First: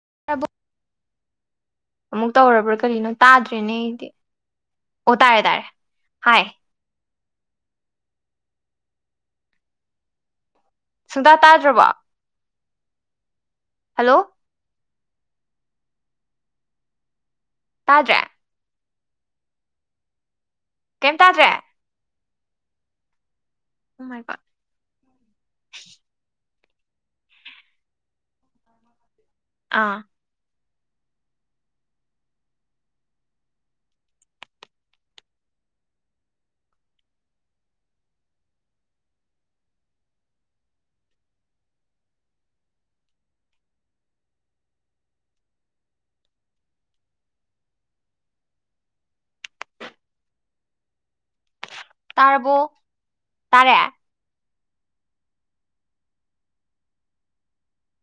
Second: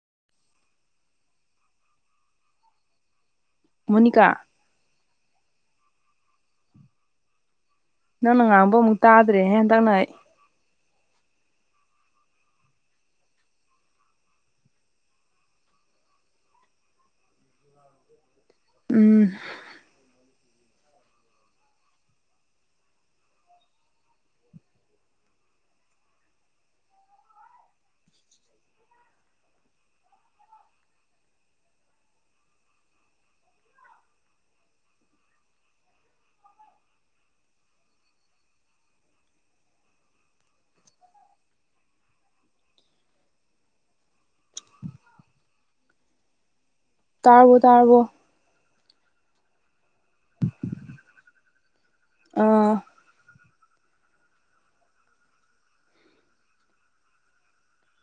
[inaudible] ꯑꯃꯨꯛ ꯇꯧꯔꯕ꯭ꯔꯥ ꯀꯔꯤꯅꯣ꯫ ꯇꯥꯗ꯭ꯔꯦꯅꯦ ꯑꯩꯗꯤ ꯃꯣꯅꯤꯀꯥ ꯑꯣ ꯇꯥꯔꯦ ꯇꯥꯔꯦ꯫ ꯍꯥꯏ꯫ ꯅꯪꯅ ꯉꯥꯡꯕ ꯃꯨꯛꯇꯥꯗ꯭ꯔꯦꯍꯦ ꯍꯟꯇꯛꯅ ꯑꯩ꯫ ꯁꯨꯡꯇꯥ ꯇꯥꯗ꯭ꯔꯕꯣ꯫ ꯍꯦꯜꯂꯣ꯫ ꯇꯥꯗ꯭ꯔꯦ ꯎꯝ꯫ ꯀꯩꯝ ꯇꯥꯗ꯭ꯔꯦ꯫ ꯑꯣ ꯃꯥꯏ ꯒꯣꯗ ꯑꯥ꯫ ꯇꯥꯔꯕꯣ ꯇꯥꯔꯕꯣ꯫ ꯇꯥꯔꯕꯣ꯫ ꯇꯥꯔꯦ꯫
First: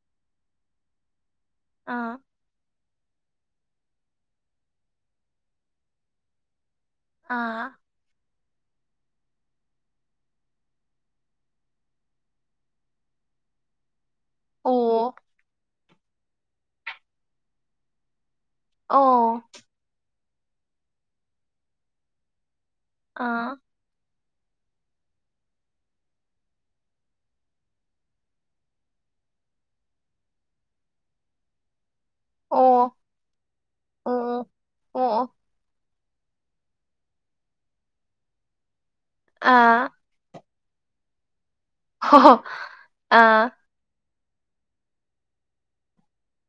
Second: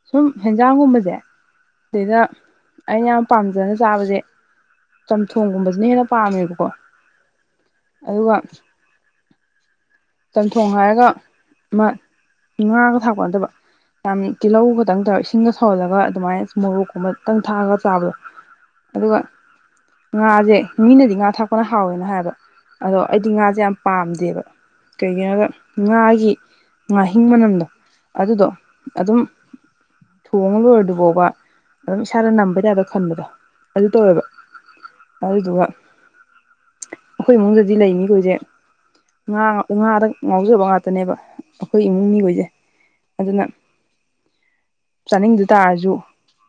ꯁꯨꯝ ꯍꯦꯟꯖꯥꯡꯒꯨꯝꯕꯁꯦ꯫ ꯑꯥ ꯗꯩꯗ꯫ ꯑꯩꯅ ꯌꯥꯝ ꯄꯥꯝꯖꯅ ꯆꯥꯕꯁꯦ ꯆꯝꯊꯣꯡꯒꯨꯝꯕꯁꯤꯅ ꯍꯦꯟꯅ ꯄꯥꯝꯃꯦꯕꯀꯣ꯫ ꯑꯥ ꯑꯗꯨꯒ꯫ ꯆꯝꯊꯣꯡ ꯍꯥꯏꯔꯒ ꯑꯃ ꯉꯥꯒ ꯊꯥꯛꯄ ꯅꯠꯇꯕ꯫ ꯌꯥꯝ ꯇꯤꯜꯍꯧ ꯈꯛꯇꯪ ꯑꯣ ꯇꯧꯔ ꯏꯁꯤꯡꯒ ꯁꯧꯍꯜꯂ꯫ ꯑꯗꯨꯃꯥꯏꯅ ꯃꯣꯔꯣꯛꯀꯨꯝꯕꯇꯪ ꯊꯥꯛꯑꯒ ꯆꯥꯕꯗꯣ꯫ ꯑꯗꯨꯒ ꯑꯣ꯫ ꯉꯥꯁꯦ ꯃꯤꯅꯗꯤ ꯉꯥ ꯊꯥꯛꯄꯅ ꯍꯥꯎꯋꯦꯅ ꯍꯥꯏꯕ꯫ ꯑꯗꯣ ꯑꯩꯗꯤ ꯑꯥ ꯉꯥꯁꯦ ꯌꯥꯝ ꯄꯥꯝꯗꯦꯕ꯫ ꯀꯩꯒꯤꯅꯣꯗ ꯉꯥꯒꯤ ꯉꯥꯍꯤꯡ ꯃꯅꯝꯗꯣ ꯑꯗꯨꯗꯣ ꯑꯗꯨꯝ ꯊꯣꯡꯉ ꯂꯣꯏꯔꯗꯨ ꯐꯥꯎꯕ꯫ ꯑꯗꯨꯝ ꯏꯁꯥꯗ ꯅꯝꯕ [unintelligible] ꯑꯣ ꯈꯟꯕꯗꯣ ꯑꯗꯨ ꯇꯧꯋꯦꯕ ꯑꯣ ꯑꯣ ꯑꯗꯨꯗꯨꯒ꯫ ꯑꯩꯈꯣꯏ ꯏꯃꯨꯡꯗꯗꯤ ꯂꯩꯅꯤꯈꯣꯏꯁꯦ꯫ ꯑꯥ꯫ ꯉꯥꯎꯖꯕ ꯉꯥꯛꯇꯅꯦꯕ꯫ ꯑꯩꯈꯣꯏ ꯏꯃꯨꯡ ꯍꯣꯍꯣ ꯃꯤꯈꯣꯏꯁꯦ ꯑꯗꯨꯅ ꯑꯥ꯫ ꯆꯥꯅꯤꯡꯗ ꯇꯥꯔꯁꯨ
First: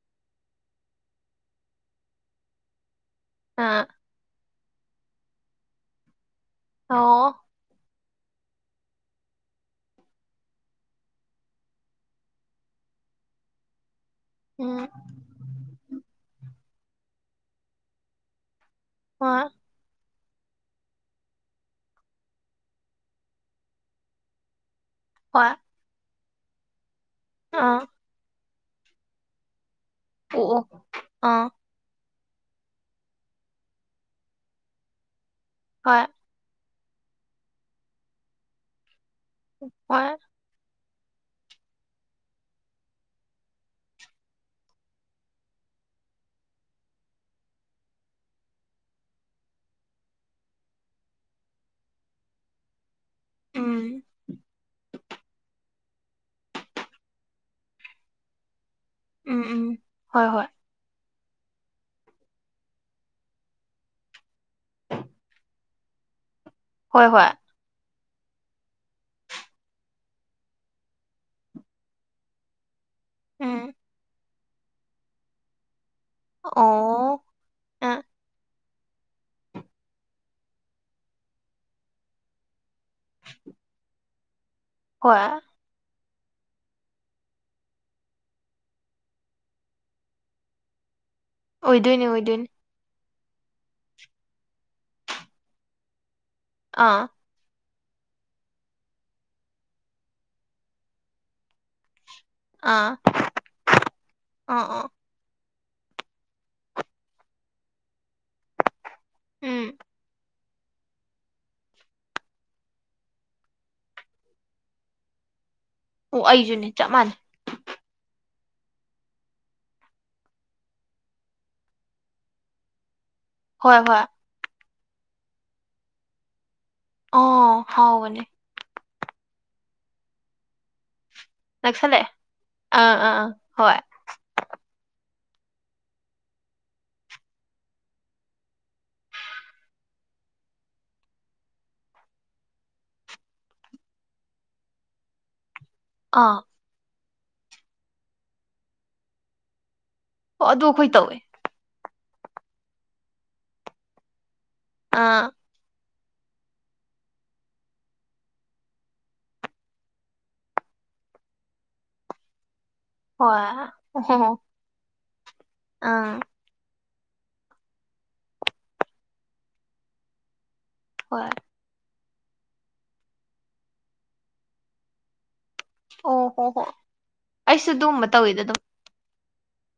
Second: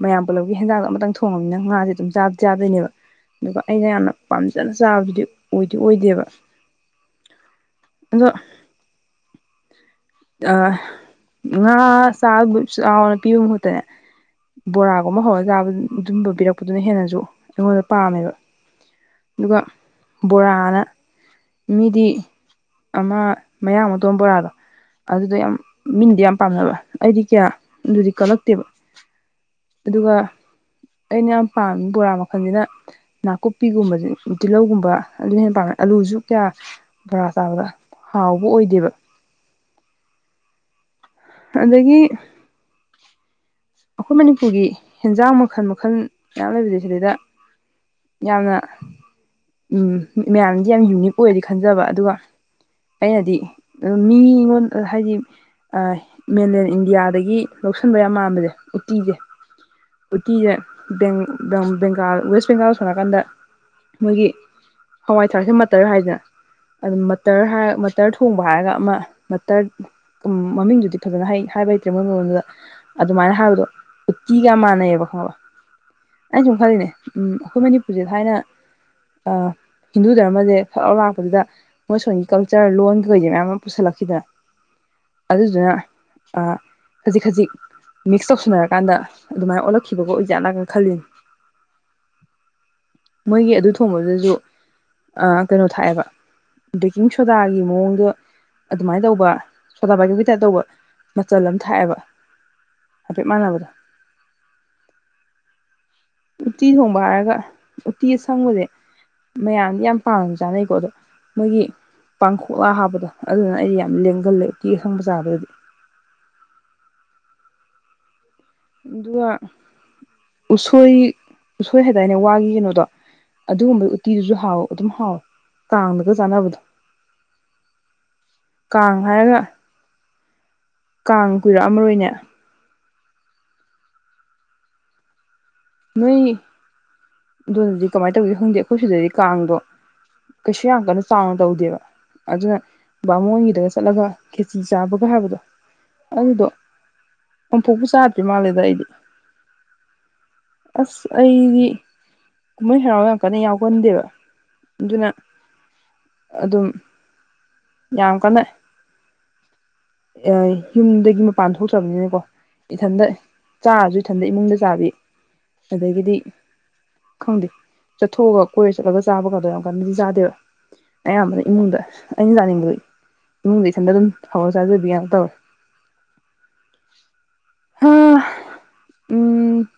ꯃꯌꯥꯝ ꯄꯨꯜꯂꯞꯒꯤ ꯍꯦꯟꯖꯥꯡꯗꯣ ꯑꯃꯇꯪ ꯊꯣꯡꯉꯃꯤꯅꯤꯅ ꯉꯥꯁꯦ ꯑꯗꯨꯝ ꯆꯥꯗꯤ ꯆꯥꯗꯣꯏꯅꯦꯕ꯫ ꯑꯗꯨꯒ ꯑꯥ ꯑꯩꯅ ꯌꯥꯝꯅ ꯄꯥꯝꯖꯩ ꯐꯖꯅ ꯆꯥꯕꯗꯨꯗꯤ ꯑꯣꯏꯗꯤ ꯑꯣꯏꯗꯦꯕ ꯑꯣꯥꯎ ꯑꯗꯣ ꯑ ꯉꯥ ꯆꯥ ꯆꯥꯎꯅ ꯄꯤꯕ ꯃꯍꯨꯠꯇꯅꯦ ꯎꯝ ꯕꯣꯔꯥꯒꯨꯝꯕ ꯍꯥꯕ ꯑꯗꯨꯕꯕꯤꯔꯛꯄ ꯑꯗꯨꯅ ꯍꯦꯟꯅꯁꯨ ꯑꯩꯉꯣꯟꯗ ꯄꯥꯝꯃꯦꯕ ꯍꯣꯏ ꯑꯗꯨꯒ ꯕꯣꯔꯥꯅ ꯃꯤꯗꯤ ꯑꯃ ꯃꯌꯥꯃꯛꯇꯣꯡ ꯕꯣꯔꯥꯗꯣ ꯑꯗꯨꯗꯤ ꯌꯥꯝ ꯍꯣꯏ ꯃꯤꯟꯗꯤꯌꯥ ꯌꯥꯝ ꯄꯥꯝꯅꯕ ꯑꯩꯗꯤ ꯀꯌꯥ ꯑꯥ ꯑꯗꯨꯗꯤ ꯀꯜꯂꯛꯇꯦꯕ ꯑꯗꯨꯒ ꯑꯣ ꯑꯩꯅ ꯌꯥꯝ ꯑꯣ ꯄꯥꯝꯃꯤ ꯕꯣꯔꯥ ꯃꯈ ꯐꯖꯅ ꯅꯥꯀꯨꯞꯄꯤꯒꯨꯝꯕꯕꯁꯤ ꯇꯤꯜꯍꯧꯒꯨꯝꯕ ꯑꯗꯨ ꯍꯦꯟꯅ ꯄꯥꯝꯃꯦ ꯑꯥ ꯑꯂꯨꯁꯨ ꯀꯌꯥ ꯕꯔꯥ ꯆꯥꯕꯗ ꯍꯥꯎꯕ ꯑꯣꯏꯗꯦꯕ ꯍ ꯑꯗꯒꯤ ꯑꯩꯈꯣꯏ ꯃꯅꯤꯄꯨꯔꯒꯤ ꯍꯦꯟꯖꯥꯡ ꯃꯈꯜ ꯃꯈꯜ ꯃꯌꯥꯝ ꯂꯩꯕꯁ ꯁꯤꯗꯩꯗ ꯌꯥꯝꯅ ꯃꯌꯥꯝꯗꯤ ꯌꯥꯝ ꯌꯨꯅꯤꯛ ꯑꯣꯏꯔꯗꯤ ꯈꯟꯖꯕ ꯑꯗꯨꯒ ꯑꯩꯅꯗꯤ ꯎꯝ ꯃꯤꯉꯣꯟ ꯍꯥꯏꯗꯤ ꯃꯦꯟꯂꯦꯟ ꯏꯟꯗꯤꯌꯥꯗꯒꯤ ꯂꯧꯁꯤꯟꯕ ꯌꯥꯝ ꯃꯥꯟꯕꯁꯦ ꯎꯇꯤꯁꯦ ꯎꯝ ꯎꯝ ꯍꯣꯏ ꯍꯣꯏ ꯎꯇꯤꯁꯦꯦꯡ ꯕꯦꯡꯒꯥꯜ ꯋꯦꯁ ꯕꯦꯡꯒꯥꯜ ꯁꯥꯟꯉꯀꯥꯟꯗ ꯃꯣꯏꯒꯤ ꯍꯋꯥꯏ ꯊꯔꯥꯛꯁꯦ ꯃꯠꯇꯔ ꯍꯥꯏꯗꯅ ꯑꯗꯨ ꯍꯣꯏ ꯍꯣꯏ ꯃꯇꯔ ꯍꯥꯏꯔ ꯇꯇꯔ ꯊꯣꯡꯕ ꯍꯥꯏꯔꯒ ꯑꯃ ꯅꯇꯔ ꯃꯃꯤꯡꯗꯨꯗꯤ ꯐꯖꯅ ꯍꯥꯏꯕ ꯍꯩꯇ꯭ꯔꯦ ꯃꯣꯏ ꯃꯣꯟꯗꯨꯗ ꯑꯗꯨꯃꯥꯏꯅ ꯍꯥꯏꯣ ꯎꯝ ꯀ ꯀꯃꯅꯦ ꯑꯦꯕ ꯈ ꯑꯩ ꯁꯨꯝ ꯈꯜꯂꯤꯅꯦ ꯑꯣ ꯎꯝ ꯑꯩꯈꯣꯏ ꯑ ꯃꯅꯤꯄꯨꯔꯁꯦ ꯊꯥꯏꯅ ꯍꯤꯟꯗꯨ ꯗꯙꯔꯃꯁꯦ ꯐꯛꯥꯎ ꯂꯥꯛꯄꯗꯨꯗ ꯃꯣꯏ ꯁꯣꯟꯝꯒꯤ ꯀꯜꯆꯔ ꯂꯣꯟ ꯀꯩꯁꯦ ꯃꯌꯥꯝ ꯑꯃ ꯄꯨꯁꯜꯂꯛꯈꯤꯗꯅ ꯍꯣꯏ ꯑꯗꯨꯗꯨꯅ ꯑ ꯈꯖꯤꯛ ꯈꯖꯤꯛ ꯃꯤ ꯁꯝꯅ ꯍꯥꯏꯔꯀꯥꯟꯗ ꯑꯗꯨꯃꯥꯏꯅ ꯑꯣꯜꯂꯛꯈꯤꯕꯒ ꯑꯣꯏꯖꯥꯠ ꯅꯥꯒꯅ ꯈꯜꯂꯤꯅꯤ ꯑꯣꯏꯗꯣꯏꯅꯦ ꯑꯣꯏꯗꯣꯏꯅꯤ ꯃꯣꯏꯒꯤ ꯑꯗꯨ ꯊꯣꯡꯕꯗꯁꯨ ꯀꯩꯅꯣ ꯊꯥꯛꯑꯦꯕ ꯑꯥ ꯕꯦꯀꯤꯡ ꯁꯣꯗꯥꯒꯤ ꯃꯑꯣꯡꯗꯣ ꯑꯗꯨꯃꯥꯏꯅ ꯇꯧꯕ ꯁꯣꯗꯥꯕꯥꯏꯒꯞꯀꯤ ꯇꯥꯏꯞ ꯇꯧꯕ ꯃꯆꯜ ꯑꯃ ꯊꯥꯛꯑꯦꯕ ꯑꯥ ꯍꯥꯏꯐꯦꯠ ꯃꯥꯟꯅꯕꯗꯣ ꯑꯥ ꯑꯥ ꯎꯠꯇꯤ ꯊꯣꯡꯕ ꯍꯥꯏꯔꯒ ꯎꯇꯤ ꯑꯁꯪꯕꯁꯦ ꯎꯝ ꯃꯌꯥꯝꯗꯤ ꯌꯥꯝ ꯄꯥꯝꯃꯤꯁꯦ ꯆꯥꯅꯩꯀꯣ ꯑꯗꯣ ꯃꯣꯏꯒꯤ ꯄꯥꯡꯈꯣꯛꯂꯥ ꯍꯥꯞꯄꯗꯣ ꯑꯗꯨꯗꯨꯅ ꯑꯩꯗꯤ ꯌꯥꯝ ꯂꯦꯡꯒꯜꯂꯦ ꯎꯇꯤ ꯑꯁꯪ ꯆꯥꯕꯗꯗꯤ ꯑꯣ ꯑꯩꯁꯨꯅꯦ ꯆꯞ ꯃꯥꯟꯅꯩ ꯑꯗꯨꯒ ꯎꯁꯣꯏ ꯎꯁꯣꯏ ꯍꯥꯏꯗꯥꯏꯅꯦ ꯋꯥꯒꯤ ꯀꯩꯅꯣꯗꯣ ꯍꯣꯏ ꯑꯗꯨꯒꯨꯝꯕ ꯍꯣꯏ ꯎꯇꯤꯗꯨꯁꯨ ꯍꯥꯎ ꯑꯗꯨꯝ ꯍꯥꯎꯋꯦ ꯀꯥꯡꯗꯒ ꯆꯥꯅꯕꯗꯣ ꯑꯣ ꯍꯥꯎꯕꯅꯦ ꯀꯥꯡ ꯍꯥꯏꯔꯒ ꯀꯥꯡ ꯀꯨꯏꯔꯛꯑꯝꯃꯔꯣꯏꯅꯦ ꯅꯛꯁꯜꯂꯛꯑꯦ ꯑꯥ ꯑꯥ ꯑꯥ ꯍꯣꯏ ꯅꯣꯏ ꯑꯗꯨꯗꯗꯤ ꯀꯃꯥꯏ ꯇꯧꯒꯦ ꯈꯪꯗꯦ ꯑꯩꯈꯣꯏ ꯁꯤꯗꯗꯤ ꯀꯥꯡꯗꯣ ꯀꯩꯁꯨ ꯌꯥꯝ ꯀꯟꯅ ꯆꯥꯎꯅ ꯇꯧꯗꯦꯕ ꯑꯗꯨꯅ ꯕꯥꯃꯣꯟꯒꯤꯗꯒ ꯆꯠꯂꯒ ꯈꯦꯆꯤ ꯆꯥꯕꯒ ꯍꯥꯏꯕꯗꯣ ꯑꯥ ꯑꯗꯨꯗꯣ ꯑꯝꯐꯣꯛꯄꯨ ꯆꯥꯗ꯭ꯔꯤ ꯃꯥꯜꯂꯦꯗ ꯑꯩꯗꯤ ꯑꯣ ꯑꯗꯨ ꯑꯩꯈꯣꯏ ꯑꯁ ꯇꯧꯋꯦ ꯑꯩꯗꯤ ꯀꯨꯝꯍꯩ ꯍꯔꯥꯎ ꯌꯥꯝ ꯀꯟꯅ ꯌꯥꯎꯒꯟꯗꯦꯕ ꯑꯗꯨꯅ ꯑꯥ ꯑꯗꯨꯝ ꯌꯥꯝ ꯀꯟꯅ ꯑ ꯌꯨꯝꯗꯒꯤ ꯃꯄꯥꯟ ꯊꯣꯛꯇ꯭ꯔꯕꯅꯤꯅꯀꯣ ꯏꯊꯟꯗ ꯍꯣꯏ ꯆꯥꯔꯁꯨ ꯏꯊꯟꯗ ꯑꯣꯍꯣ ꯏꯃꯨꯡꯗ ꯆꯥꯕꯤ ꯑꯗꯒꯤꯗꯤ ꯑꯥ ꯈꯪꯗꯦ ꯆꯠꯊꯣꯛꯑꯒ ꯀꯣꯏꯔ ꯆꯠꯂꯒ ꯆꯥꯕ ꯀꯥꯗꯣ ꯌꯥꯝ ꯀꯟꯅꯗꯤ ꯆꯥꯗꯦꯕ ꯍꯣꯏ ꯑꯌꯥꯝꯕꯅ ꯏꯃꯨꯡꯗ ꯑꯩꯅ ꯆꯥꯅꯤꯡꯕꯖꯦ ꯏꯃꯨꯡꯗ ꯏꯊꯟꯗ ꯑꯗꯨꯝ ꯍꯧꯔ ꯆꯥꯖꯕꯤ ꯉꯥꯛ ꯇꯧꯋꯦ ꯑꯣ ꯍꯣ ꯍꯣ ꯑꯩꯁꯨ ꯑꯗꯨꯝꯕ ꯍꯥ ꯇꯧꯋꯤꯗ ꯑꯗꯨꯝ ꯎꯝ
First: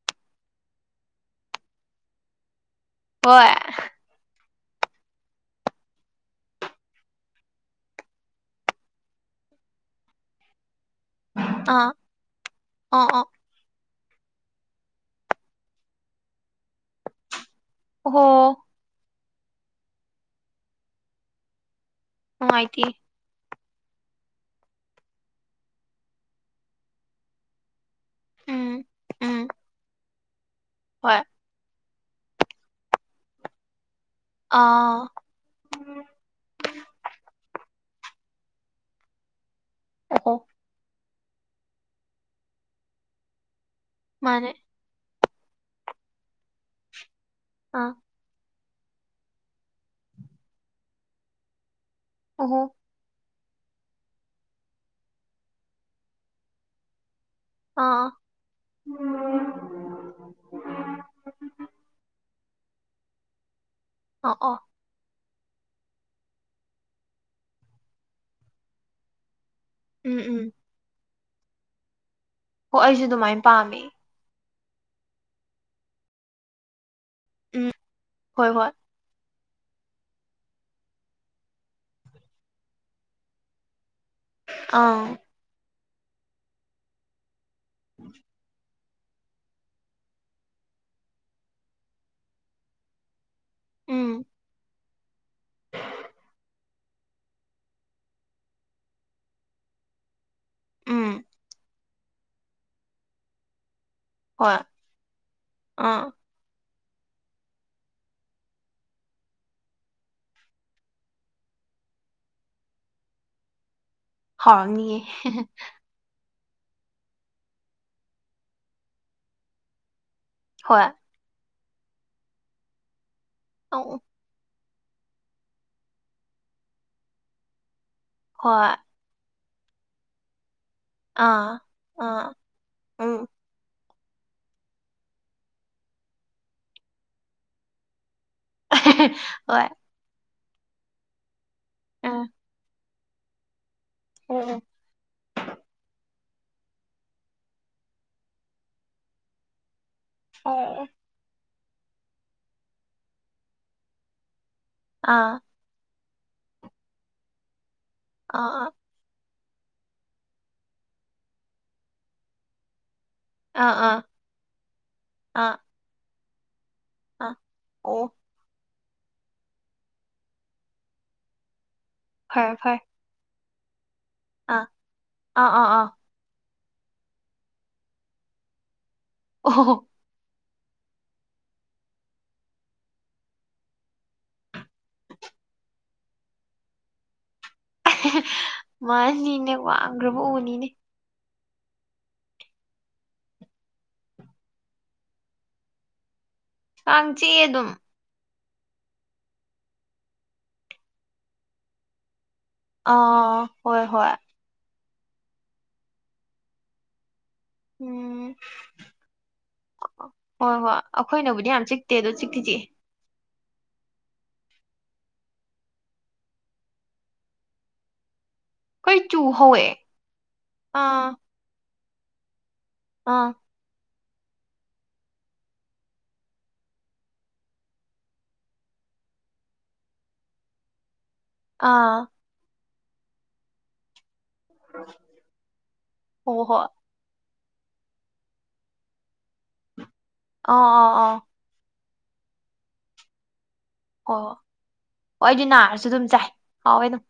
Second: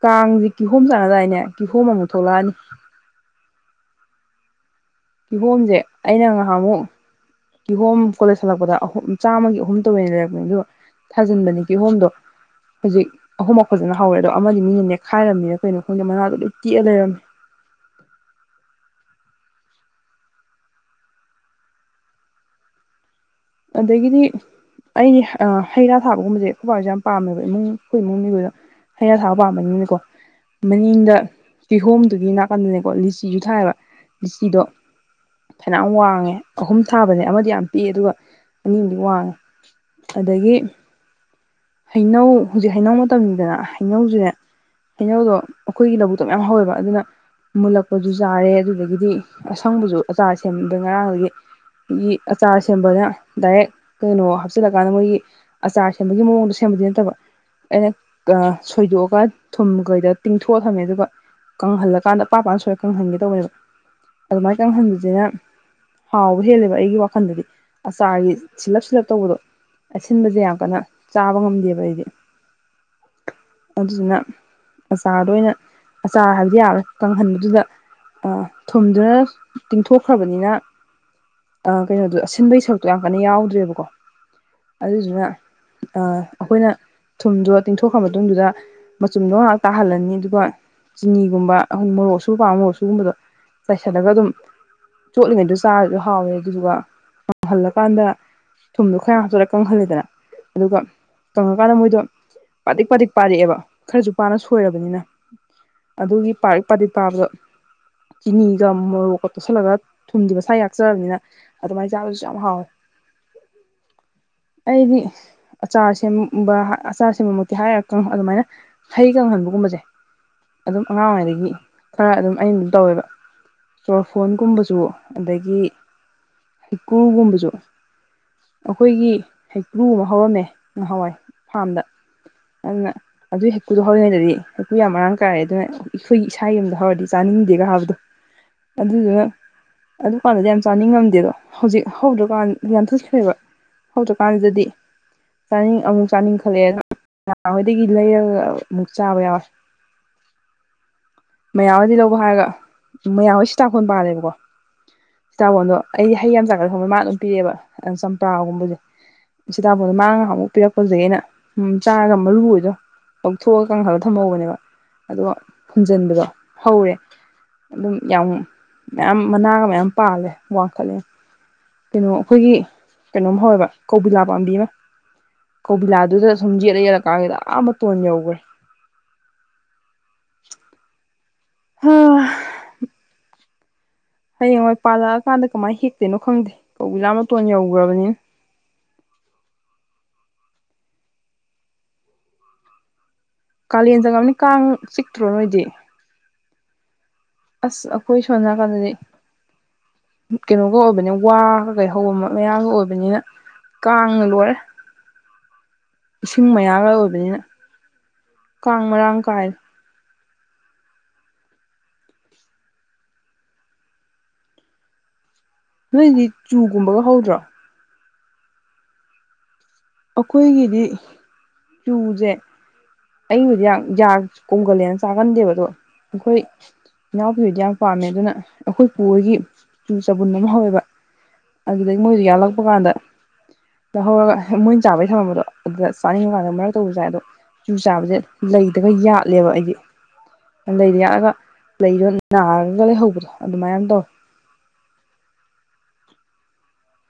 ꯀꯥꯡꯁꯦ ꯀꯤꯍꯣꯝ ꯆꯥꯅꯗꯥꯏꯅꯦ ꯀꯤꯍꯣꯝ ꯑꯃꯨꯛ ꯊꯣꯛꯂꯛꯑꯅꯤ ꯍꯣꯏ ꯀꯤꯍꯣꯝꯁꯦ ꯑꯩꯅ ꯉꯍꯥꯛꯃꯨꯛ ꯀꯤꯍꯣꯝ ꯀꯣꯂꯦꯖ ꯍꯜꯂꯛꯄꯗ ꯑꯍꯨꯝ ꯆꯥꯝꯃꯒꯤ ꯑꯍꯨꯝ ꯇꯧꯋꯦꯅ ꯂꯩꯔꯛꯄꯅꯦ ꯑꯗꯨꯒ ꯊꯥꯖꯤꯟꯕꯅꯤ ꯀꯤꯍꯣꯝꯗꯣ ꯑꯥ ꯍꯧꯖꯤꯛ ꯑꯥ ꯑꯍꯨꯝꯃꯛ ꯐꯖꯅ ꯍꯧꯋꯦ ꯑꯗꯣ ꯑꯃꯗꯤ ꯃꯤꯅ ꯅꯦꯛꯈꯥꯏꯔꯝꯃꯤꯔ ꯀꯩꯅꯣ ꯈꯪꯗꯦ ꯃꯅꯥꯗꯣ ꯂꯣꯏ ꯇꯦꯛꯑ ꯂꯩꯔꯝꯃꯦ ꯑꯣ ꯍꯣ ꯅꯨꯡꯉꯥꯏꯇꯦ ꯑꯗꯒꯤꯗꯤ ꯑꯩꯗꯤ ꯍꯩ ꯔꯥ ꯊꯥꯕꯒꯨꯝꯕꯁꯦ ꯈꯨꯣꯏꯕꯥꯥ ꯍꯣꯏꯁꯦ ꯌꯥꯝ ꯄꯥꯝꯃꯦꯕ ꯏꯃꯨꯡ ꯑꯩꯈꯣꯏ ꯏꯃꯨꯡ ꯃꯤꯈꯣꯏꯗ ꯎꯝ ꯍꯩꯔꯥ ꯊꯥꯕ ꯎꯝ ꯄꯥꯝꯕꯅꯤꯅꯀꯣ ꯃꯅꯤꯡꯗ ꯍꯣꯏ ꯀꯤꯍꯣꯝ ꯑꯗꯨꯒꯤ ꯅꯥꯀꯟ ꯗꯅꯦꯀꯣ ꯂꯤꯆꯤꯖꯨ ꯊꯥꯏꯌꯦꯕ ꯂꯤꯆꯤꯗꯣ ꯑꯥ ꯐꯅꯌꯥꯝ ꯋꯥꯡꯉꯦ ꯑꯍꯨꯝ ꯊꯥꯕꯅꯦ ꯑꯃꯗꯤ ꯌꯥꯝ ꯄꯤꯛ ꯑ‌ꯦ ꯑꯗꯨꯒ ꯑꯅꯤ ꯑꯝꯗꯤ ꯋꯥꯡꯉꯦ꯫ ꯑꯣꯍꯣ ꯑꯗꯒꯤ ꯍꯩꯅꯧ ꯍꯧꯖꯤꯛ ꯍꯩꯅꯧ ꯃꯇꯝꯅꯤꯗꯅ ꯍꯧꯅꯧꯖꯦ ꯃꯥꯅꯦ ꯍꯩꯅꯧꯗꯣ ꯑꯩꯈꯣꯏꯒꯤ ꯂꯧꯕꯨꯛꯇꯣ ꯃꯌꯥꯝ ꯍꯧꯋꯦꯕ ꯑꯗꯨꯅ ꯑꯥ ꯃꯨꯂꯛꯄꯖꯨ ꯌꯥꯥꯔꯦ ꯑꯗꯨ ꯑꯗꯒꯤꯗꯤ ꯑꯁꯪꯕꯁꯨ ꯑꯆꯥꯔ ꯁꯦꯝꯕ ꯉꯔꯥꯡꯗꯒꯤ꯫ ꯑꯗꯥꯒꯤ ꯑꯆꯥꯔ ꯑꯣꯍꯣ ꯁꯦꯝꯕꯗ ꯗꯥꯏꯔꯦꯛ ꯀꯩꯅꯣ ꯍꯥꯞꯆꯤꯜꯂ ꯀꯥꯟꯗ ꯃꯣꯏꯒꯤ ꯑꯆꯥꯔ ꯁꯦꯝꯕꯒꯤ ꯃꯑꯣꯡꯗꯣ ꯁꯦꯝꯕꯥꯗꯤ ꯅꯠꯇꯕ ꯑꯥ ꯑꯩꯅ ꯑꯥ ꯑꯡ ꯁꯣꯏꯗꯣꯛꯑꯒ ꯊꯨꯝꯒꯗ ꯇꯤꯡꯊꯣꯛꯑ ꯊꯝꯃꯦ ꯑꯗꯨꯒ ꯀꯪꯍꯜꯂꯀꯥꯟꯗ ꯄꯥ ꯄꯄꯥꯟ ꯁꯣꯏꯨꯔꯀꯅꯨ ꯍꯟꯒꯦ ꯇꯧꯕꯑꯦꯕ꯫ ꯑꯣ ꯑꯗꯨꯃꯥꯏ ꯑꯣ ꯀꯪꯍꯟꯂꯤꯖꯤꯅ ꯍꯥꯎꯕ ꯍꯦꯜꯂꯦꯕ ꯑꯩꯒꯤ ꯋꯥꯈꯜꯗꯗꯤ ꯑꯆꯥꯔꯒꯤ ꯁꯤꯜꯂꯞ ꯁꯤꯜꯂꯞ ꯇꯧꯕꯗꯣ꯫ ꯎꯝ ꯑꯁꯤꯟꯕꯖꯦ ꯎꯝ ꯌꯥꯝ ꯀꯟꯅ ꯆꯥꯕ ꯉꯝꯗꯦꯕ ꯑꯩꯗꯤ꯫ ꯍꯣ ꯑꯩꯖꯨ ꯑꯗꯨꯃꯥꯏꯅ ꯄꯥꯝꯃꯦ꯫ ꯑꯆꯥꯔꯗꯨ ꯑꯣꯏꯅ ꯑꯆꯥꯔ ꯍꯥꯏꯕꯗꯤ ꯌꯥꯔꯔꯣꯢ꯫ ꯀꯪꯍꯟꯕꯗꯨꯗ ꯍꯣꯏ ꯍꯣꯏ ꯊꯨꯝꯗꯨꯅ ꯇꯤꯡꯊꯣꯛꯈ꯭ꯔꯕꯅꯤꯅ ꯑꯥ ꯀꯩꯅꯣꯗꯣ ꯑꯁꯤꯟꯕꯩ ꯁꯔꯨꯛꯇꯣ ꯌꯥꯝ ꯀꯟꯅ ꯌꯥꯎꯗ꯭ꯔꯦꯕꯀꯣ꯫ ꯑꯪ ꯑꯗꯨꯗꯨꯅꯥ [unintelligible] ꯑꯩꯈꯣꯏꯅ ꯊꯨꯝꯗꯣ ꯇꯤꯡꯊꯣꯛꯈ꯭ꯔꯕ ꯃꯇꯨꯡꯗꯨꯗ ꯃꯆꯨꯝꯗꯣ ꯉꯥꯏꯍꯥꯛ ꯇꯥꯍꯜꯂꯅꯤ ꯑꯗꯨꯒ ꯆꯤꯅꯤꯒꯨꯝꯕ ꯑꯩꯈꯣꯏ ꯃꯣꯔꯣꯛ ꯑꯁꯨꯕꯥ ꯄꯥꯝꯃ ꯃꯣꯔꯣꯛ ꯑꯁꯨꯕꯒꯨꯝꯕꯗꯣ ꯎꯝ ꯆꯥꯏꯁꯤꯜꯂꯒ ꯑꯗꯨꯝ ꯆꯣꯠꯂꯤꯉꯩꯗꯣ ꯆꯥꯕꯗ ꯍꯥꯎꯋꯦ ꯑꯗꯨꯗꯨꯒ ꯉꯪꯍꯜꯂꯀꯥꯟꯗ ꯊꯨꯝꯗꯣ ꯈꯔ ꯍꯥꯞꯆꯤꯂ ꯀꯪꯍꯜꯂꯦꯗꯅ ꯑꯗꯨꯒ ꯎꯝ ꯀꯪꯉꯀꯥꯟꯗ ꯃꯣꯏꯗꯣ ꯄꯥꯊ꯭ꯔꯤꯛ ꯄꯥꯊ꯭ꯔꯤꯛ ꯄꯥꯔꯛꯑꯦꯕ꯫ ꯈꯔꯁꯨ ꯄꯥꯅ ꯍꯣꯏ ꯁꯣꯏꯔꯕꯅꯤꯅ ꯑꯥ ꯑꯗꯨꯒꯤ ꯄꯥꯔꯛ ꯄꯥꯊꯤꯛ ꯄꯥꯕꯗꯣ ꯆꯤꯅꯤꯒ ꯃꯣꯔꯣꯛꯀ ꯇꯣꯠꯁꯤꯜꯂꯒ ꯊꯨꯝꯗꯤ ꯃꯁꯥꯒꯤ ꯌꯥꯛꯆꯥꯔꯃꯤꯅ ꯑꯗꯨꯃꯥꯏꯅ ꯆꯥꯕꯗꯨꯁꯨ ꯌꯥꯝ ꯍꯥꯎꯋꯦ꯫ ꯍꯥꯎꯅꯤꯌꯦ [unintelligible] ꯑꯆꯥ ꯁꯦꯝꯕ ꯑꯆꯥꯔ ꯁꯦꯝꯕꯃꯛꯇꯤ ꯍꯥꯏꯔ ꯑꯗꯨꯃꯥꯏꯅ ꯍꯩ ꯀꯪꯍꯟꯕꯒꯨꯝꯕꯁꯦ ꯍꯣꯏ ꯑꯗꯨꯝ ꯑꯉꯥꯡ ꯑꯣꯢꯔꯤꯉꯩꯗꯒꯤ ꯈꯔ ꯑꯗꯨꯝ ꯑꯩꯅ ꯑꯗꯨꯝ ꯇꯧꯋꯦꯕ ꯑꯪ ꯎꯝ ꯆꫭꯔꯐꯣꯟ ꯀꯨꯝꯕ ꯁꯨ ꯑꯗꯒꯤ ꯍꯤꯀ꯭ꯔꯨꯒꯨꯝꯕꯁꯨ ꯍꯣꯏ ꯑꯩꯈꯣꯏꯒꯤ ꯍꯩꯀ꯭ꯔꯨ ꯑꯃ ꯍꯧꯔꯝꯃꯦ ꯅꯍꯥꯟꯋꯥꯏ ꯑꯥ ꯐꯥꯔꯝꯗ ꯑꯥ ꯑꯗꯨꯅ ꯎꯝ ꯑꯗꯨꯏ ꯍꯩꯀꯔꯨ ꯑꯗꯨ ꯍꯧꯔꯤꯉꯩꯗꯗꯤ ꯑꯩꯈꯣꯏ ꯌꯥꯝ ꯃꯔꯥꯡ ꯀꯥꯏꯔꯦ ꯑꯗꯨꯅ ꯑꯩꯈꯣꯏꯒꯤ ꯏꯁꯥ ꯌꯨꯝꯗ ꯍꯧꯔꯗꯤ ꯆꯥꯅꯤꯡꯗꯦꯒ ꯍꯥꯏꯕꯗꯣ ꯑꯗꯨꯗ ꯍꯣꯏ ꯑꯗꯨ ꯐꯅꯗꯤ ꯌꯥꯝ ꯆꯥꯅꯤꯡꯉꯝꯗꯦꯗꯣ ꯍꯧꯖꯤꯛ ꯍꯧ ꯎꯝ ꯀꯥꯟꯊ ꯑꯣꯏꯕ ꯎꯝ ꯍꯧꯗ꯭ꯔꯀꯥꯟꯁꯤꯗꯗꯤ ꯆꯥꯅꯤꯡ ꯑꯃꯨꯛ ꯆꯥꯅꯤꯡꯈꯠꯂꯑꯦꯅ ꯅꯍꯥꯟ ꯍꯣꯏꯗꯒꯤ ꯂꯩꯔꯒ ꯑꯃꯨꯛ ꯆꯥꯕ ꯌꯥꯎꯋꯦ ꯍ ꯃꯌꯥꯝꯍꯗꯤ ꯂꯧꯕ ꯍꯥꯏꯔꯒ ꯃꯌꯥꯍꯣꯏ ꯁꯤꯇꯥꯥꯛꯈꯣꯟ ꯄꯥꯜꯂꯦꯕꯀꯣ ꯑꯥ ꯁꯤꯇꯥꯕꫭꯟꯗꫭ ꯑꯩ ꯍꯩ ꯌꯥꯝ ꯆꯥꯡꯒꯠ ꯊꯣꯡꯕꯩ ꯃꯥꯅ ꯑꯗꯨꯝ ꯄꯤꯔꯦꯕ ꯑꯥ ꯑꯥ ꯆꯝꯇ꯭ꯔꯒꯨꯝꯕꯁꯦ ꯁꯤꯇꯥꯕꯣꯟꯗ ꯃꯥꯡꯉꯒ ꯑꯃꯨꯛ ꯄꯤꯔꯛꯄꯁꯤꯗꯒꯤ ꯑꯩꯅ ꯆꯥꯔꯒ ꯃꯔꯨ ꯑꯣꯏꯗꯣ ꯂꯧꯊꯣꯛꯑꯒ ꯑꯥ ꯀꯥꯡꯊꯅꯕ ꯊꯝꯍꯧꯕꯅꯦꯕ ꯑꯗꯨꯒ ꯑꯥ ꯗ ꯍꯧꯔꯦ ꯑꯥ ꯑꯗꯨꯝ ꯑꯣ ꯌꯥꯝ ꯃꯌꯥꯝ ꯃꯅꯥꯒ ꯃꯌꯥꯝ ꯄꯥꯜꯂꯦ ꯋꯥꯡꯈꯠꯂꯦ ꯀꯩꯅꯣ ꯐꯔꯦ ꯑꯩꯈꯣꯏꯒꯤ ꯐꯔꯦ ꯀꯩꯅꯣꯝ ꯐꯋꯦꯕ ꯀꯧꯕꯤꯂꯥ ꯄꯥꯝꯕꯤ ꯑꯥ ꯑꯃ ꯑꯥ ꯑꯥ ꯑꯥ ꯀꯧꯕꯤꯂꯥꯗꯨꯗ ꯁꯨꯝꯖꯤꯂ ꯌꯦꯂꯀꯥꯟꯁꯤꯗ ꯑꯥ ꯃꯇꯣꯟ ꯌꯧꯈ꯭ꯔꯦ ꯑꯣ ꯍ ꯍꯌꯦꯡꯋꯥꯏ ꯄꯥꯜꯂꯛꯑꯀꯥꯟꯗ ꯀꯃꯥꯏꯅ ꯍꯦꯛꯇꯦꯅꯣ ꯈꯪꯗꯦ ꯀꯧꯕꯖꯥ ꯃꯥꯅꯤꯅꯦ ꯋꯥꯡꯒ꯭ꯔꯕ ꯎ ꯏꯅꯦ ꯀꯥꯂꯦꯟ ꯆꯡꯉꯝꯅꯤꯅ ꯀꯥꯡ ꯆꯤꯛꯇ꯭ꯔꯣ ꯅꯣꯏꯗꯤ [unintelligible] ꯆꯦ ꯑꯗꯨꯝ ꯑꯁ ꯑꯩꯈꯣꯏ ꯁꯣꯝ ꯅꯥꯀꯟꯗꯗꯤ ꯀꯩꯅꯣꯒ ꯑꯣꯏꯕꯅꯦ ꯋꯥ ꯀꯩꯀꯩ ꯍꯧꯕ ꯃꯔꯛ ꯃꯌꯥꯝꯒ ꯑꯣꯏꯕꯅꯤꯅ ꯑꯥ ꯍꯣꯏ ꯍꯣꯏ ꯀꯥꯡꯅ ꯂꯣꯏꯔꯦ ꯏꯁꯤꯡ ꯃꯌꯥꯒ ꯑꯣꯏꯕꯅꯤꯅ ꯎꯝ ꯀꯥꯡ ꯃꯔꯥꯡ ꯀꯥꯏ ꯍꯣꯏ ꯍꯣꯏ ꯑꯩꯈꯣꯏꯅꯕꯨꯗꯤ ꯌꯥꯝ ꯆꯤꯛꯇꯦ ꯑꯗꯣ ꯆꯤꯛꯇꯤ ꯆꯤꯛ ꯏ ꯅꯣꯏꯗꯤ ꯆꯨ ꯒꯨꯝꯕꯒ ꯍꯧꯗ꯭ꯔꯣ ꯑꯩꯈꯣꯏ ꯆꯨ ꯍꯧꯋꯦ ꯑꯩꯈꯣꯏꯒꯤꯗꯤ ꯑꯥ ꯆꯨꯖꯦ ꯑꯥ ꯑꯩꯕꯨꯗ ꯌꯥꯝ ꯌꯥ ꯀꯨꯝꯒꯜꯂꯦꯅ ꯆꯥꯒꯟꯗꯦꯕ ꯑꯗꯣ ꯑꯩꯈꯣꯏ ꯏꯅꯥꯎꯄꯤꯗꯨꯗꯤ ꯌꯥꯝ ꯄꯥꯝꯃꯦ ꯑꯗꯨꯅ ꯑꯩꯈꯣꯏ ꯄꯨꯍꯣꯏꯒꯤ ꯆꯨ ꯆꯕꯨꯟ ꯑꯃ ꯍꯧꯋꯦꯕ ꯑꯗꯨꯗꯒꯤ ꯑꯥ ꯃꯣꯏꯒꯤ ꯌꯥꯂꯛꯄ ꯒꯥꯟꯗ ꯍꯣꯏ ꯃꯣꯏꯅ ꯆꯥꯕꯩ ꯊꯃꯝꯕꯗꯣ ꯑꯗꯨꯗ ꯍꯣꯏ ꯆꯥꯅꯤꯡꯒꯒꯥꯟꯗ ꯍꯣꯏ ꯃꯔꯛꯇꯕꯨꯗꯤ ꯆꯥꯏ ꯑꯗꯣ ꯆꯨ ꯆꯥꯕꯁꯦ ꯂꯩꯗꯒ ꯌꯥꯠꯂꯦꯕ ꯑꯩꯗꯤ ꯑꯥ ꯑꯥ ꯂꯩꯗ ꯑꯥ ꯌꯥꯠꯂꯒ ꯂꯩꯗꯣ ꯅꯥꯔꯒ ꯂꯩꯍꯧꯕꯗꯣ ꯑꯗꯨꯃꯥꯏꯅ ꯇꯧ ꯍꯣꯏ ꯍꯣꯏ ꯍꯣꯏ ꯑꯩꯗꯤ ꯅꯥꯔꯁꯨ ꯑꯗꯨꯝ ꯆꯥꯏ ꯍꯥꯎꯋꯦ ꯑꯗꯨꯝ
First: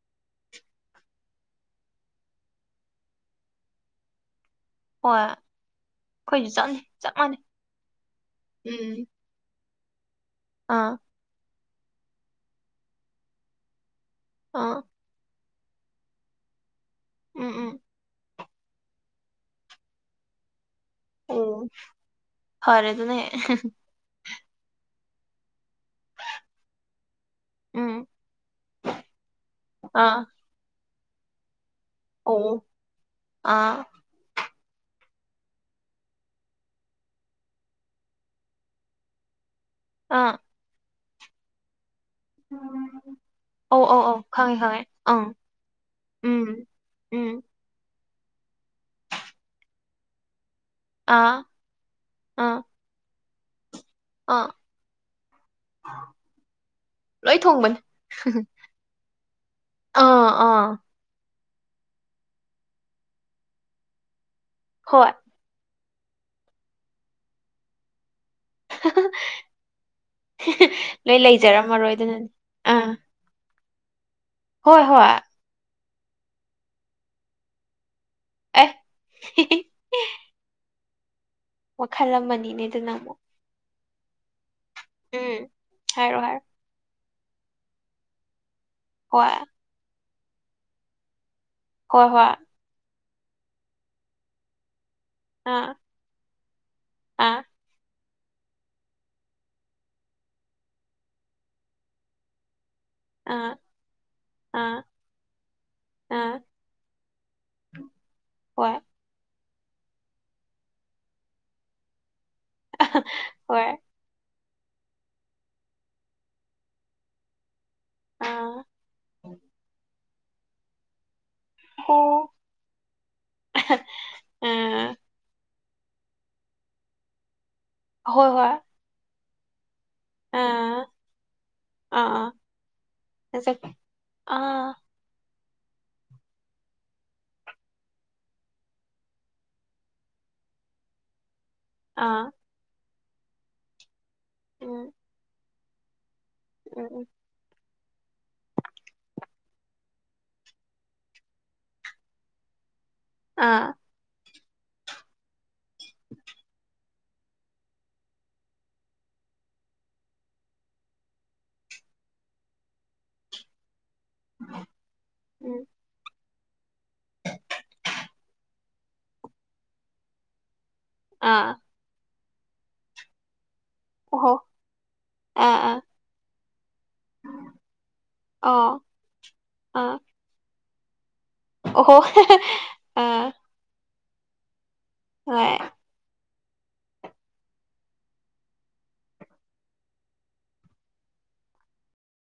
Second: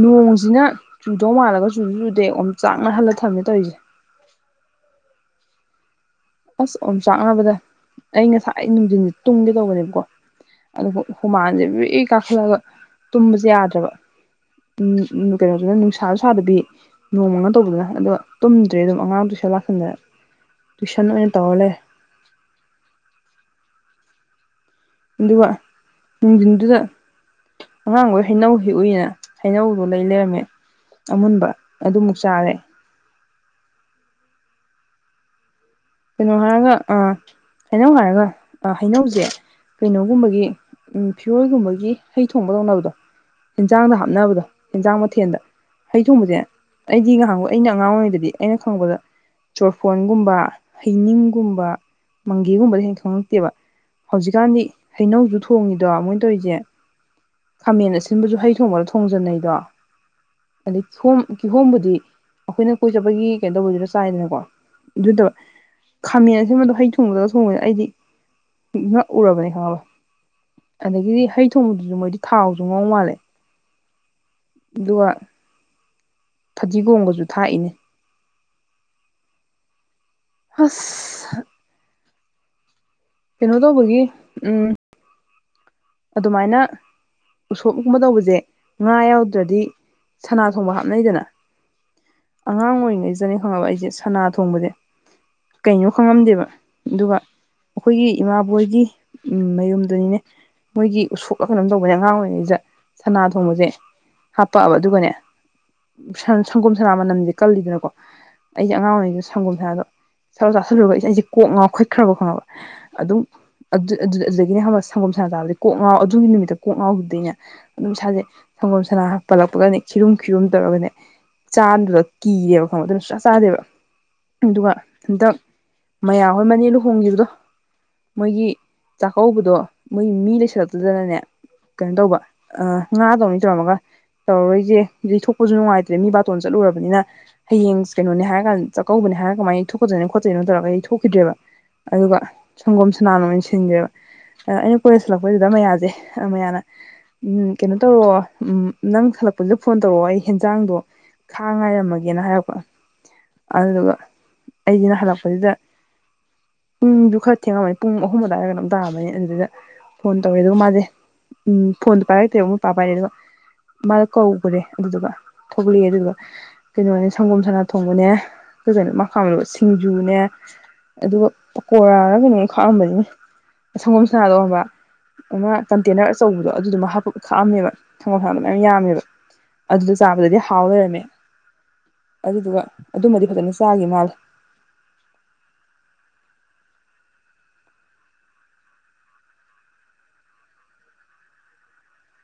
ꯅꯣꯡꯁꯤꯅ ꯆꯨꯗꯧ ꯃꯥꯜꯂꯒ ꯆꯨꯁꯨ ꯆꯨꯗꯦ ꯑꯣ ꯆꯥꯛꯅ ꯍꯜꯂ ꯊꯝꯃꯦ ꯇꯧꯔꯤꯁꯦ ꯍꯣꯏ꯫ ꯑꯩꯈꯣꯏꯁꯨ ꯑꯁ ꯆꯞꯅꯤ ꯑꯣꯝ ꯆꯞ ꯃꯥꯟꯅꯩ ꯆꯥꯛꯅꯕꯗ ꯑꯩ ꯉꯁꯥꯏ ꯅꯨꯡꯊꯤꯟ ꯎꯝ ꯇꯨꯡꯒꯦ ꯇꯧꯕꯅꯦꯕ ꯀꯣ ꯑꯥ ꯑꯗꯨꯕꯨ ꯍꯨꯃꯥꯡꯁꯦ ꯕꯔ꯭ꯤ ꯀꯥꯈꯠꯂꯒ ꯇꯨꯝꯕꯁꯦ ꯌꯥꯗ꯭ꯔꯕ ꯑꯥ ꯎꯝ ꯎꯝ ꯀꯩꯅꯣꯁꯤꯅ ꯅꯨꯡꯁꯥꯁꯨ ꯁꯥꯗꯕꯤ ꯎꯝ ꯅꯣꯡꯃꯪꯉ ꯎꯝ ꯇꯧꯕꯗ ꯑꯗꯣ ꯇꯨꯝꯗ꯭ꯔꯦ ꯑꯗꯨꯝ ꯑꯉꯥꯡ ꯇꯨꯏꯁꯟ ꯂꯥꯛꯁꯟꯗꯅ ꯑꯣꯏꯅ ꯇꯧꯔ ꯎꯝ ꯂꯩꯔꯦ ꯐꯔꯦꯗꯨꯅ ꯍꯦꯛ ꯑꯗꯨꯒ ꯅꯨꯡꯊꯤꯟꯗꯨꯗ ꯎꯝ ꯑꯉꯥꯡꯒꯣꯏ ꯍꯩꯅꯧ ꯍꯦꯛꯎꯏꯅ ꯍꯩꯅꯧꯗꯣ ꯂꯩ ꯑꯥ ꯂꯩꯔꯝꯃꯦ ꯑꯃꯨꯟꯕ ꯑꯗꯨꯃꯨꯛ ꯆꯥꯔꯦ ꯑꯣ ꯑꯥ ꯀꯩꯅꯣ ꯍꯥꯏꯔꯒ ꯑ ꯍꯩꯅꯧ ꯍꯥꯏꯔꯒ ꯑ ꯍꯩꯅꯧꯁꯦ ꯑꯥ ꯀꯩꯅꯣꯒꯨꯝꯕꯒꯤ ꯐꯤꯔꯣꯜꯒꯨꯝꯕꯒꯤ ꯍꯩ ꯊꯣꯡꯕ ꯇꯧꯅꯕꯗꯣ ꯑꯧ ꯍꯟꯖꯥꯡꯗ ꯑꯧ ꯑꯧ ꯍꯥꯞꯅꯕꯗꯣ ꯈꯪꯉꯦ ꯈꯪꯉꯦ ꯍꯟꯖꯥꯡ ꯑꯪ ꯃꯊꯦꯜꯗ ꯍꯩ ꯊꯣꯡꯕꯁꯦ ꯎꯝ ꯑꯩꯗꯤ ꯎꯝ ꯅꯥꯍꯟꯒꯣꯏ ꯑꯩꯅ ꯑꯉꯥꯡ ꯑꯣꯏꯔꯤꯉꯩꯗꯗꯤ ꯑꯩꯅ ꯈꯪꯕꯗ ꯆꯣꯔꯐꯣꯟꯒꯨꯝꯕ ꯑꯥ ꯍꯩꯅꯤꯡꯒꯨꯝꯕ ꯑꯥ ꯃꯪꯒꯤꯒꯨꯝꯕꯗꯩꯩ ꯍꯦꯟ ꯊꯣꯡ [unintelligible] ꯑꯥ ꯍꯧꯖꯤꯛꯀꯥꯟꯗꯤ ꯍꯩꯅꯧꯁꯨ ꯊꯣꯡꯉꯤꯗꯣ ꯃꯣꯏꯅ ꯇꯧꯔꯤꯁꯦ ꯂꯣꯏ ꯊꯣꯡꯕꯅꯤ ꯈꯥꯃꯦꯟ ꯑꯁꯤꯟꯕꯁꯨ ꯍꯩ ꯊꯣꯡꯕꯗ ꯊꯣꯡꯖꯟꯅꯩꯗꯣ ꯑꯥ ꯑꯥ ꯑꯗꯩ ꯊ ꯀꯤꯍꯣꯝꯕꯨꯗꯤ ꯑꯩꯈꯣꯏꯅ ꯀꯣꯏ ꯆꯠꯄꯒꯤ ꯀꯩꯅꯣ ꯇꯧꯕꯗꯨꯗ ꯆꯥꯏꯗꯅꯀꯣ ꯍꯣꯏ ꯗꯨꯗꯣ ꯈꯥꯃꯦꯟ ꯑꯁꯤꯟꯕꯗꯣ ꯍꯩ ꯊꯣꯡꯕꯗꯒ ꯊꯣꯡꯉꯦ ꯑꯩꯗꯤ ꯉꯛꯎꯔꯕꯅꯦ ꯈꯪꯉꯕ ꯂꯣꯏ ꯑꯗꯒꯤꯗꯤ ꯍꯩ ꯂꯩꯖꯔꯝꯃꯔꯣꯏ ꯊꯣꯡꯕꯗꯨꯁꯨ ꯃꯣꯏꯗꯤ ꯑꯗꯨꯅꯅꯦ ꯊꯥꯎꯁꯨ ꯉꯧ ꯑꯥ ꯃꯥꯜꯂꯦ ꯍꯣꯏ ꯑꯗꯨꯒ ꯍꯣꯏ ꯐꯗꯤꯒꯣꯝꯒꯁꯨ ꯊꯥꯛꯏꯅꯦ ꯑꯦ ꯑꯁ ꯋꯥꯈꯜ ꯑꯃꯅꯤꯅꯦ ꯑꯗꯨꯅꯃꯨꯛ ꯀꯩꯅꯣ ꯇꯧꯕꯒꯤ ꯎꯝ ꯎꯝ ꯍꯥꯏꯔꯣ ꯍꯥꯏꯔꯣ ꯑꯗꯨꯃꯥꯏꯅ ꯎꯁꯣꯞꯀꯨꯝꯕ ꯇꯧꯕꯁꯦ ꯉꯥ ꯍꯣꯏ ꯌꯥꯎꯗ꯭ꯔꯗꯤ ꯁꯅꯥ ꯊꯣꯡꯕ ꯍꯥꯞꯅꯩꯗꯅ ꯍꯣꯏ ꯍꯣꯏ ꯑꯉꯥꯡ ꯑꯣꯏꯔꯤꯉꯩ__ ꯐꯖꯅꯤ ꯈꯪꯉꯕ ꯑꯩꯁꯦ ꯁꯅꯥ ꯊꯣꯡꯕꯁꯦ ꯑꯥ ꯀꯩꯅꯣ ꯈꯪꯉꯝꯗꯦꯕ ꯑꯗꯨꯒ ꯑꯥ ꯑꯩꯈꯣꯏꯒꯤ ꯏꯃꯥꯕꯣꯏꯒꯤ ꯎꯝ ꯃꯌꯨꯝꯗꯨꯅꯤꯅꯦ ꯃꯣꯏꯒꯤ ꯎꯁꯣꯛꯑ ꯀꯩꯅꯣꯝ ꯇꯧꯕꯅꯦ ꯑꯉꯥꯡ ꯑꯣꯏꯔꯤꯉꯩꯗ ꯁꯅꯥ ꯑꯥ ꯊꯣꯡꯕꯁꯦ ꯍꯥꯄꯛꯑꯕ ꯑꯥ ꯑꯗꯨꯒꯅꯦ ꯑꯥ ꯁꯟ ꯁꯪꯒꯣꯝ ꯁꯅꯥ ꯃꯅꯝꯁꯦ ꯀꯜꯂꯤꯗꯅꯀꯣ ꯍꯣꯏ ꯑꯩꯁ ꯑꯉꯥꯡ ꯑꯣꯏꯔꯤꯉꯩꯗ ꯁꯪꯒꯣꯝꯁꯅꯥꯗꯣ ꯁꯔ ꯆꯥꯁꯤꯜꯂꯨꯔꯒ ꯑꯩꯁꯦ ꯀꯣꯛ ꯉꯥꯎ ꯈꯠꯈ꯭ꯔꯕ ꯈꯪꯉꯕ ꯑꯗꯨꯝ ꯍꯣꯏ ꯑꯗꯨ ꯑꯗꯨ ꯑꯗꯨꯗꯩ ꯑꯗꯒꯤꯅꯦ ꯈꯪꯕ ꯁꯡꯒꯣꯝ ꯁꯥꯟ ꯆꯥꯕꯖꯤ ꯀꯣꯛ ꯉꯥꯎ ꯑꯗꯨꯒꯤ ꯅꯨꯃꯤꯠꯇ ꯀꯣꯛ ꯉꯥꯎꯈꯤꯕꯗꯩꯅꯦ ꯑꯗꯨꯝ ꯁꯥꯖꯩ ꯑꯥ ꯁꯪꯒꯣꯝ ꯁꯅꯥ ꯄꯜꯂꯛꯄꯒꯅꯤ ꯈꯤꯔꯨꯝ ꯈꯤꯔꯨꯝ ꯇꯧꯔꯒꯅꯦ ꯍꯣ ꯆꯥꯗꯨꯗ ꯀꯤꯔꯦꯕ ꯈꯪꯉꯣ ꯑꯗꯨꯅ ꯁꯨꯡꯆꯥ ꯆꯥꯗꯦꯕ ꯑꯗꯨꯒ ꯑꯥ ꯍꯟꯗꯛ ꯃꯌꯥ ꯍꯣꯏ ꯃꯅꯤ ꯂꯨꯍꯣꯡꯒꯤꯕꯗꯣ ꯍꯣꯏ ꯍꯣꯏ ꯀꯧꯕꯗꯣ ꯃꯣꯏ ꯃꯤ ꯂꯩ [unintelligible] ꯑꯥ ꯇꯨꯗꯅꯅꯦ ꯀꯩꯅꯣ ꯑꯥ ꯇꯧꯕ ꯑꯥ ꯉꯥ ꯇꯧꯅꯤ ꯇꯧꯔꯝꯃꯒ ꯑꯥ ꯇꯧꯔꯔꯣꯏꯖꯦ ꯑꯩꯈꯣꯏꯁꯨ ꯅꯨꯡꯉꯥꯏꯇ꯭ꯔꯦ ꯃꯤ ꯕꯥꯇꯣꯟ ꯆꯠꯂꯨꯔꯕꯅꯤꯅ ꯍꯌꯦꯡ ꯀꯩꯅꯣꯅꯦ ꯍꯥꯏꯔ ꯀꯥꯟ ꯆꯥꯛꯀꯧꯕꯅꯦ ꯍꯥꯏꯔ ꯀꯃꯥꯏꯅ ꯌꯩꯊꯣꯛꯀꯗꯣꯏ ꯈꯣꯠꯇꯣꯏꯅꯣ ꯇꯧꯔꯒ ꯌꯩ ꯊꯣꯛꯈꯤꯗ꯭ꯔꯦꯕ ꯑꯗꯨꯒ ꯑꯥ ꯁꯪꯒꯣꯝ ꯁꯅ ꯑꯣꯏꯅ ꯁꯤꯟꯒ꯭ꯔꯦꯕ ꯑ ꯑ ꯩꯅ ꯎꯝ ꯀꯣꯂꯦꯁ ꯍꯂꯛ ꯁꯤꯗ ꯃꯌꯥꯁꯦ ꯍ ꯃꯌꯥꯅ ꯎꯝ ꯀꯩꯅꯣ ꯇꯧꯔꯛꯑꯣ ꯎꯝ ꯅꯪ ꯍꯜꯂꯛꯄꯁꯤꯗ ꯐꯣꯟ ꯇꯧꯔꯛꯑꯣ ꯑꯩ ꯍꯦꯟꯖꯥꯡꯗꯣ ꯈꯥꯛ ꯉꯥꯏꯔꯝꯃꯒꯦꯅ ꯍꯥꯏꯔꯛꯄ ꯑꯥ ꯑꯗꯨꯗꯨꯒ ꯑꯩꯖꯤꯅ ꯍꯜꯂꯛꯄꯁꯤꯗ ꯄꯨꯡꯗꯨ ꯈꯔ ꯊꯦꯡꯉꯝꯃꯅꯤ ꯄꯨꯡ ꯑꯍꯨꯝ ꯑꯗꯨꯋꯥꯏꯔ ꯀꯩꯅꯣꯝ ꯇꯥꯔꯝꯃꯅꯤ ꯑꯗꯨꯗꯩꯗ ꯐꯣꯟ ꯇꯧꯔꯦ ꯑꯗꯨꯒ ꯃꯥꯁꯦ ꯎꯝ ꯐꯣꯟꯗꯣ ꯄꯥꯏꯔꯛꯇꯦꯕ ꯃꯣꯏ ꯄꯥ ꯄꯥꯏꯔꯦ ꯑꯗꯨꯒ ꯃꯥꯗꯣ ꯀꯧꯒ꯭ꯔꯦ ꯑꯗꯨꯗꯨꯒ ꯎꯝ ꯊꯣꯛꯂꯛꯑꯦ ꯑꯗꯨꯗꯨꯒ ꯀꯩꯅꯣꯅꯦ ꯁꯪꯒꯣꯝ ꯁꯅꯥ ꯊꯣꯡꯕꯅꯦ [unintelligible] ꯁꯤꯡꯖꯨꯅꯦ ꯑꯗꯨꯒ ꯑꯥ ꯄꯀꯣꯔꯥꯔꯀꯩꯅꯣ ꯈꯥꯛꯑꯝꯕꯅꯤꯅꯦ ꯁꯪꯒꯣꯝ ꯑꯣꯍꯣ ꯁꯅꯥꯗꯣ ꯈꯪꯕ ꯑꯥ ꯑꯥ ꯀꯟꯇꯦꯅꯔ ꯇꯧꯕꯗꯣ ꯑꯗꯨ ꯍꯥꯞꯄ ꯈꯥꯛꯑꯝꯃꯦꯕ ꯊꯪꯒꯜ ꯈꯥꯡ ꯃꯌꯥꯝ ꯑꯣ ꯌꯥꯝꯃꯦꯕ ꯑꯗꯨꯗ ꯑꯥ ꯆꯥꯕꯗꯗꯤ ꯊꯥꯎꯋꯦꯝꯃꯦ ꯑꯣꯍꯣ ꯑꯗꯨꯗꯨꯒ ꯑꯗꯨꯃꯗꯤ ꯑꯥ ꯐꯖꯅ ꯆꯥꯈꯤ ꯃꯥꯜꯂꯦ ꯍꯣꯏ